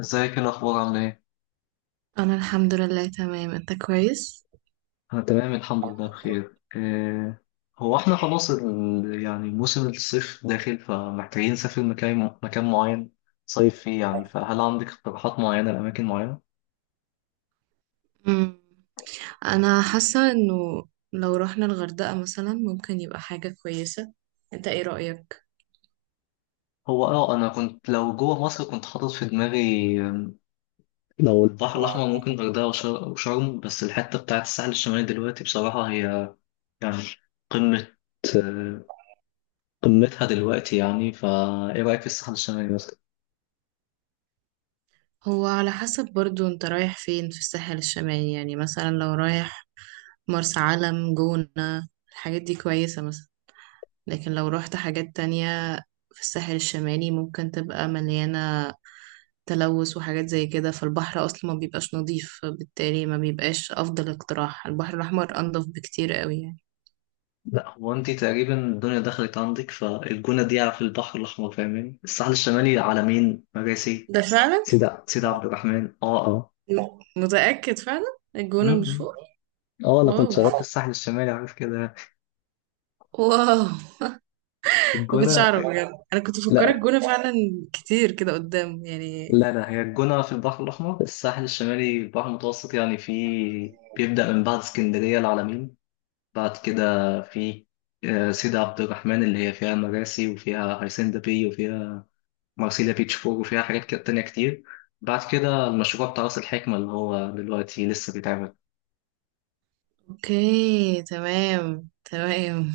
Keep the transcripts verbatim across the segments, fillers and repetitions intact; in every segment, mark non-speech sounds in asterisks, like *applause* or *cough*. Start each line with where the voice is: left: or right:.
left: ازيك؟ ايه الاخبار؟ عامله ايه؟
right: انا الحمد لله تمام. انت كويس؟
left: انا تمام الحمد لله بخير. إيه، هو احنا خلاص ال... يعني موسم الصيف داخل، فمحتاجين نسافر مكان مكان معين، صيف فيه، يعني. فهل عندك اقتراحات معينه لاماكن معينه؟
right: مم. انا حاسه انه لو رحنا الغردقه مثلا ممكن يبقى حاجه كويسه. انت ايه رايك؟
left: هو اه، انا كنت لو جوه مصر كنت حاطط في دماغي، آم، لو البحر الاحمر ممكن غردقه وشر- وشرم. بس الحته بتاعت الساحل الشمالي دلوقتي بصراحه هي، يعني، قمه، آه، قمتها دلوقتي يعني. فايه رايك في الساحل الشمالي مثلا؟
right: هو على حسب، برضو انت رايح فين في الساحل الشمالي، يعني مثلا لو رايح مرسى علم، جونة، الحاجات دي كويسه مثلا. لكن لو رحت حاجات تانية في الساحل الشمالي ممكن تبقى مليانه تلوث وحاجات زي كده، فالبحر اصلا ما بيبقاش نظيف، بالتالي ما بيبقاش افضل اقتراح. البحر الاحمر انضف بكتير قوي يعني.
left: لا، هو انت تقريبا الدنيا دخلت عندك، فالجونة دي على في البحر الأحمر فاهماني، الساحل الشمالي على مين؟ مراسي،
right: ده فعلا.
left: سيدة سيدة عبد الرحمن، اه اه اه.
right: م- لا، متأكد فعلا، الجونة مش
left: م-م.
right: فوق؟
left: اه، انا كنت شغال في
right: واو،
left: الساحل الشمالي، عارف كده،
right: واو، ما كنتش
left: الجونة.
right: اعرف بجد، انا كنت مفكره
left: لا،
right: الجونة فعلا كتير كده قدام يعني.
left: لا، لا، هي الجونة في البحر الأحمر، الساحل الشمالي البحر المتوسط يعني. في، بيبدأ من بعد اسكندرية، العلمين. بعد كده في آه، سيدة عبد الرحمن اللي هي فيها مراسي، وفيها هيسندا بي، وفيها مارسيليا بيتش فور، وفيها حاجات كده تانية كتير. بعد كده المشروع بتاع راس الحكمة اللي هو دلوقتي لسه بيتعمل.
right: اوكي، تمام تمام.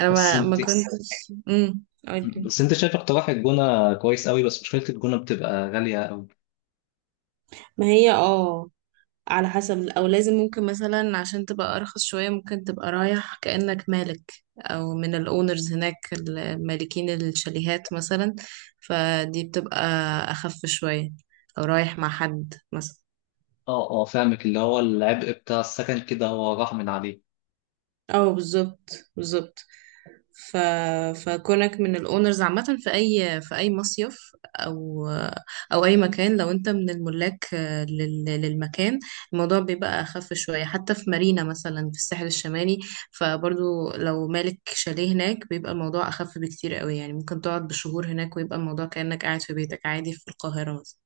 right: انا
left: بس
right: ما ما
left: انت
right: كنتش امم قولي.
left: بس انت شايف اقتراح الجونة كويس قوي، بس مشكلة الجونة بتبقى غالية قوي.
right: ما هي اه، على حسب، او لازم ممكن مثلا عشان تبقى ارخص شوية، ممكن تبقى رايح كأنك مالك او من الاونرز هناك، المالكين الشاليهات مثلا، فدي بتبقى اخف شوية، او رايح مع حد مثلا.
left: اه، اه، فاهمك، اللي هو العبء بتاع السكن كده هو راح من عليه.
right: اه، بالظبط بالظبط. ف... فكونك من الاونرز عامة في اي في اي مصيف، او او اي مكان، لو انت من الملاك آه، لل... للمكان، الموضوع بيبقى اخف شوية. حتى في مارينا مثلا في الساحل الشمالي، فبرضو لو مالك شاليه هناك بيبقى الموضوع اخف بكتير قوي، يعني ممكن تقعد بشهور هناك ويبقى الموضوع كأنك قاعد في بيتك عادي في القاهرة مثلا.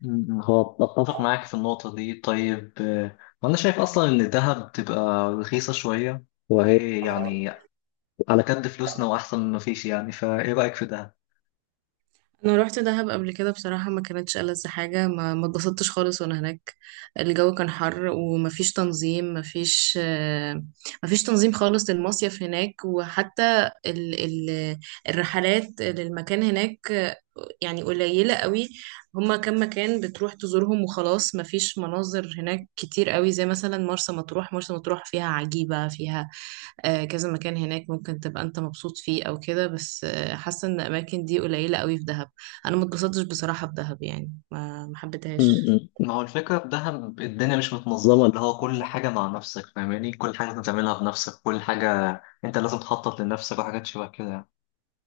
left: م- م. هو اتفق معاك في النقطة دي. طيب، آه، وانا شايف اصلا ان الذهب بتبقى رخيصة شوية، وهي يعني على قد فلوسنا، واحسن ما فيش يعني. فايه رأيك في ده؟
right: انا روحت دهب قبل كده، بصراحه ما كانتش ألذ حاجه، ما ما اتبسطتش خالص وانا هناك. الجو كان حر ومفيش تنظيم، مفيش آه، مفيش تنظيم خالص للمصيف هناك. وحتى ال ال الرحلات للمكان هناك آه، يعني قليله قوي، هما كم مكان بتروح تزورهم وخلاص، مفيش مناظر هناك كتير قوي. زي مثلا مرسى مطروح، مرسى مطروح فيها عجيبه، فيها آه، كذا مكان هناك ممكن تبقى انت مبسوط فيه او كده، بس آه، حاسه ان الاماكن دي قليله قوي في دهب. انا ما اتبسطتش بصراحه في دهب، يعني ما ما حبيتهاش.
left: م-م. ما هو الفكرة في دهب الدنيا مش متنظمة، اللي هو كل حاجة مع نفسك فاهماني، كل حاجة لازم تعملها بنفسك، كل حاجة انت لازم تخطط لنفسك، وحاجات شبه كده يعني.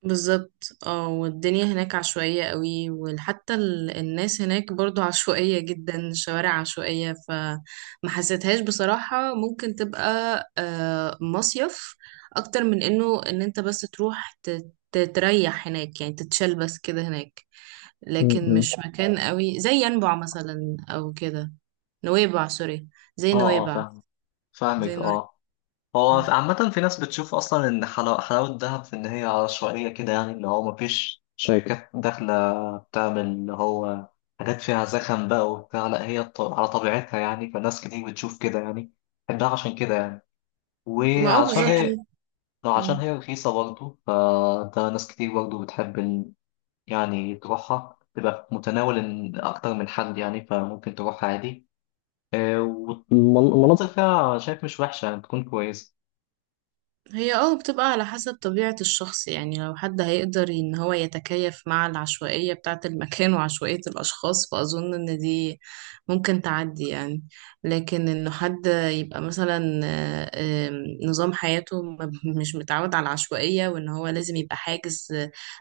right: بالظبط اه، والدنيا هناك عشوائيه قوي، وحتى ال- الناس هناك برضو عشوائيه جدا، الشوارع عشوائيه، فما حسيتهاش بصراحه. ممكن تبقى آه، مصيف اكتر من انه ان انت بس تروح ت- تريح هناك يعني، تتشال بس كده هناك. لكن
left: م-م.
right: مش مكان قوي زي ينبع مثلا او كده. نويبع، سوري، زي
left: اه، اه،
right: نويبع،
left: فاهم
right: زي
left: فاهمك،
right: نويبع.
left: اه. هو
right: مم.
left: في- عامة في ناس بتشوف أصلا إن حلاوة حلاوة دهب في إن هي عشوائية كده، يعني اللي هو مفيش شركات داخلة بتعمل اللي هو حاجات فيها زخم بقى وبتاع. لا، هي ط- على طبيعتها يعني. فناس كتير بتشوف كده يعني، بحبها عشان كده يعني،
right: ما اه،
left: وعشان
right: بالظبط.
left: هي، لو عشان
right: مم.
left: هي رخيصة برضه فده ناس كتير برضه بتحب إن- يعني تروحها، تبقى في متناول إن أكتر من حد يعني، فممكن تروحها عادي. آه، المن- والمناطق مناطق فيها شايف مش وحشة، يعني بتكون كويسة.
right: هي اه، بتبقى على حسب طبيعة الشخص، يعني لو حد هيقدر ان هو يتكيف مع العشوائية بتاعة المكان *laughs* وعشوائية الاشخاص، فاظن ان دي ممكن تعدي يعني. لكن انه حد يبقى مثلا آه، آه، نظام حياته ما- مش متعود على العشوائية، وان هو لازم يبقى حاجز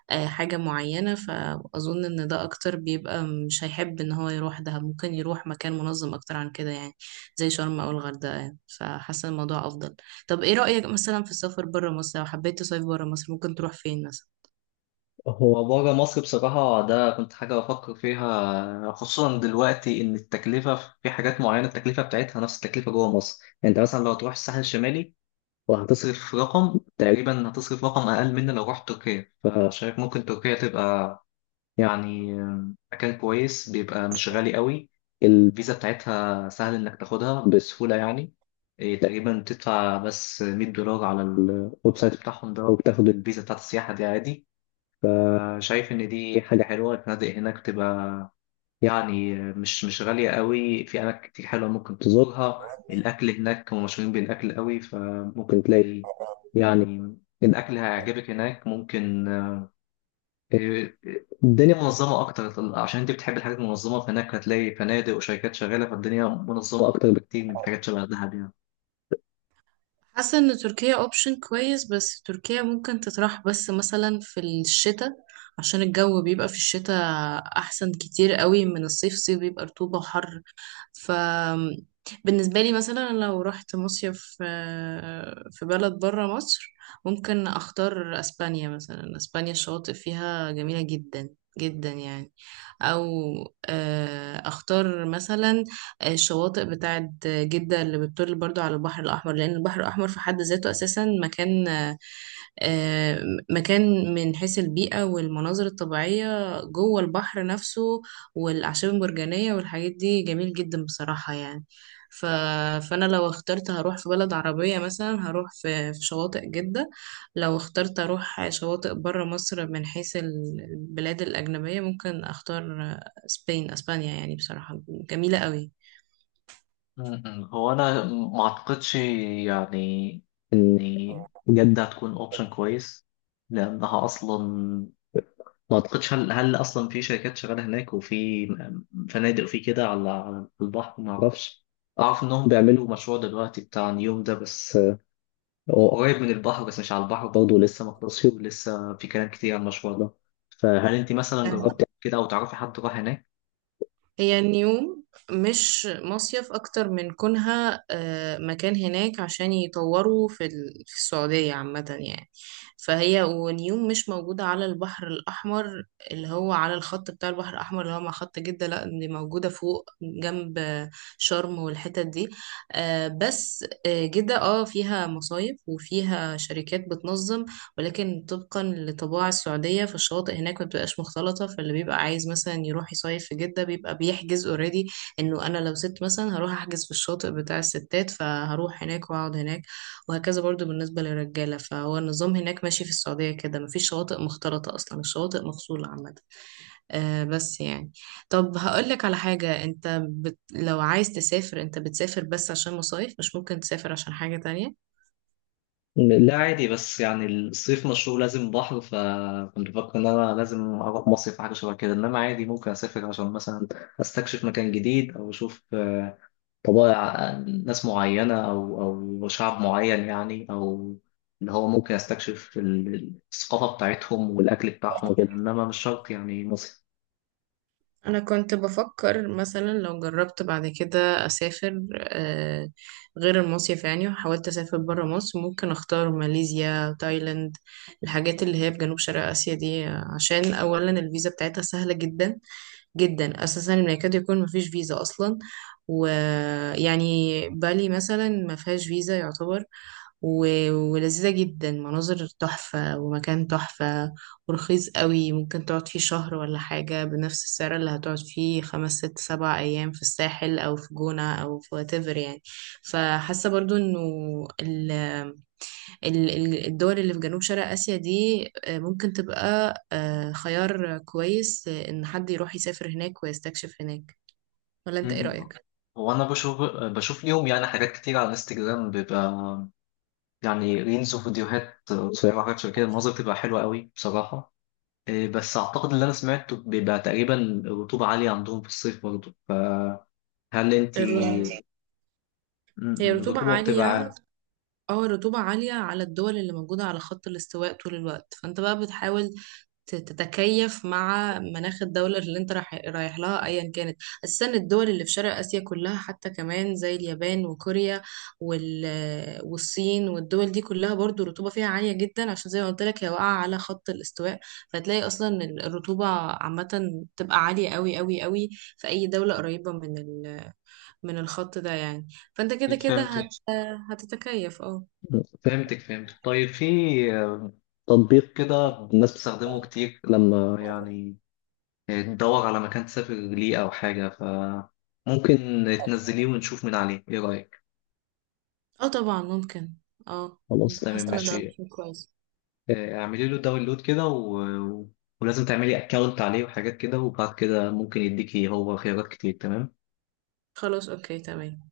right: آه، حاجة معينة، فاظن ان ده اكتر بيبقى مش هيحب ان هو يروح. ده ممكن يروح مكان منظم اكتر عن كده، يعني زي شرم او الغردقة يعني. فحاسة الموضوع افضل. طب ايه رأيك مثلا في السفر برا مصر؟ لو حبيت تصيف برا مصر ممكن تروح فين مثلا؟
left: هو بره مصر بصراحة ده كنت حاجة بفكر فيها، خصوصا دلوقتي إن التكلفة في حاجات معينة التكلفة بتاعتها نفس التكلفة جوه مصر. يعني أنت مثلا لو تروح الساحل الشمالي وهتصرف، هتصرف رقم تقريبا، هتصرف رقم أقل من لو رحت تركيا. فشايف ممكن تركيا تبقى يعني مكان كويس، بيبقى مش غالي قوي. الفيزا بتاعتها سهل انك تاخدها بسهولة يعني. إيه، تقريبا بتدفع بس مية دولار على الويب سايت بتاعهم ده، وبتاخد الفيزا بتاعت السياحة دي عادي. شايف ان دي حاجة حلوة. الفنادق هناك بتبقى يعني مش مش غالية قوي، في اماكن كتير حلوة ممكن تزورها. الاكل هناك هم مشهورين بالاكل قوي، فممكن تلاقي يعني الاكل هيعجبك هناك. ممكن الدنيا منظمة أكتر، عشان أنت بتحب الحاجات المنظمة، فهناك هتلاقي فنادق وشركات شغالة، فالدنيا منظمة أكتر بكتير من حاجات شبه دهب يعني.
right: حاسة ان تركيا اوبشن كويس، بس تركيا ممكن تطرح بس مثلا في الشتاء، عشان الجو بيبقى في الشتاء احسن كتير قوي من الصيف. الصيف بيبقى رطوبة وحر. ف بالنسبة لي مثلا لو رحت مصيف آه، في بلد برا مصر، ممكن اختار اسبانيا مثلا. اسبانيا الشواطئ فيها جميلة جدا جدا يعني. او آه، اختار مثلا الشواطئ بتاعت جدة اللي بتطل برضو على البحر الأحمر، لأن البحر الأحمر في حد ذاته أساسا مكان، آه، مكان من حيث البيئة والمناظر الطبيعية جوه البحر نفسه، والأعشاب المرجانية والحاجات دي جميل جدا بصراحة يعني. ف... فأنا لو اخترت هروح في بلد عربية مثلا هروح في, في شواطئ جدة. لو اخترت أروح شواطئ برا مصر من حيث ال- البلاد الأجنبية، ممكن أختار آه، سبين أسبانيا يعني، بصراحة جميلة قوي.
left: م- م. هو أنا ما أعتقدش يعني إن جدة هتكون أوبشن كويس، لأنها أصلا ما أعتقدش، هل هل أصلا في شركات شغالة هناك، وفي م- فنادق، وفي كده على على البحر، ما أعرفش. أعرف إنهم بيعملوا مشروع دلوقتي بتاع نيوم ده، بس هو قريب من البحر بس مش على البحر برضه، لسه ما خلصش، ولسه في كلام كتير عن المشروع ده. فهل انت مثلا جربت كده، او تعرفي حد راح هناك؟
right: هي نيوم مش مصيف، أكتر من كونها آه، مكان هناك عشان يطوروا في ال- في السعودية عامة يعني. فهي ونيوم مش موجودة على البحر الأحمر اللي هو على الخط بتاع البحر الأحمر اللي هو مع خط جدة، لأ دي موجودة فوق جنب شرم والحتت دي. آه، بس آه، جدة اه فيها مصايف وفيها شركات بتنظم، ولكن طبقا لطباع السعودية فالشواطئ هناك ما بتبقاش مختلطة. فاللي بيبقى عايز مثلا يروح يصيف في جدة بيبقى بيحجز اوريدي انه انا لو ست مثلا هروح احجز في الشاطئ بتاع الستات فهروح هناك واقعد هناك، وهكذا برضو بالنسبة للرجالة. فهو النظام هناك ماشي في السعودية كده، مفيش شواطئ مختلطة اصلا، الشواطئ مفصولة عامة. آه، بس يعني. طب هقولك على حاجة، انت بت... لو عايز تسافر انت بتسافر بس عشان مصايف؟ مش ممكن تسافر عشان حاجة تانية؟
left: لا، عادي، بس يعني الصيف مشهور لازم بحر، فكنت بفكر ان انا لازم اروح مصيف حاجه شبه كده، انما عادي ممكن اسافر عشان مثلا استكشف مكان جديد، او اشوف آه، طبائع آه، ناس معينه، او او شعب معين يعني، او اللي هو ممكن استكشف ال- الثقافه بتاعتهم والاكل بتاعهم وكده، انما مش شرط يعني مصيف.
right: انا كنت بفكر مثلا لو جربت بعد كده اسافر آه، غير المصيف يعني، وحاولت اسافر برا مصر، ممكن اختار ماليزيا، تايلاند، الحاجات اللي هي في جنوب شرق اسيا دي آه، عشان اولا الفيزا بتاعتها سهله جدا جدا، اساسا إن يكاد يكون مفيش فيزا اصلا. ويعني بالي مثلا ما فيهاش فيزا يعتبر. و- ولذيذة جدا، مناظر تحفة ومكان تحفة، ورخيص قوي، ممكن تقعد فيه شهر ولا حاجة بنفس السعر اللي هتقعد فيه خمس ست سبع أيام في الساحل أو في جونة أو في واتيفر يعني. فحاسة برضو إنه ال- ال- ال- الدول اللي في جنوب شرق آسيا دي آه، ممكن تبقى آه، خيار كويس، آه، إن حد يروح يسافر هناك ويستكشف هناك. ولا أنت إيه
left: م-م.
right: رأيك؟
left: هو انا بشوف بشوف ليهم يعني حاجات كتير على الانستجرام، بيبقى يعني ريلز وفيديوهات قصيره وحاجات شبه كده، المناظر بتبقى حلوه قوي بصراحه. إيه، بس اعتقد اللي انا سمعته بيبقى تقريبا الرطوبه عاليه عندهم في الصيف برضه. فهل انت،
right: الر- هي
left: م-م،
right: رطوبة
left: الرطوبه بتبقى
right: عالية.
left: عاليه.
right: اه، الرطوبة عالية على الدول اللي موجودة على خط الاستواء طول الوقت. فانت بقى بتحاول ت- تتكيف مع مناخ الدولة اللي انت رايح رايح لها ايا كانت. اساسا الدول اللي في شرق اسيا كلها، حتى كمان زي اليابان وكوريا وال... والصين، والدول دي كلها برضو الرطوبة فيها عالية جدا، عشان زي ما قلت لك هي واقعة على خط الاستواء. فتلاقي اصلا ال- الرطوبة عامة تبقى عالية قوي قوي قوي في اي دولة قريبة من ال... من الخط ده يعني. فانت كده كده هت...
left: فهمتك،
right: هتتكيف اه.
left: فهمتك، فهمتك. طيب، في آه، تطبيق كده الناس بتستخدمه كتير لما يعني ندور على مكان تسافر ليه أو حاجة، فممكن تنزليه ونشوف من عليه. إيه رأيك؟
right: اه، طبعا ممكن، اه.
left: خلاص تمام،
right: حاسه ان ده خلاص
left: ماشي.
right: اوبشن كويس.
left: آه، اعملي له داونلود كده، و... و- ولازم تعملي أكاونت عليه وحاجات كده، وبعد كده ممكن يديكي هو خيارات كتير. تمام؟
right: خلاص، اوكي تمام.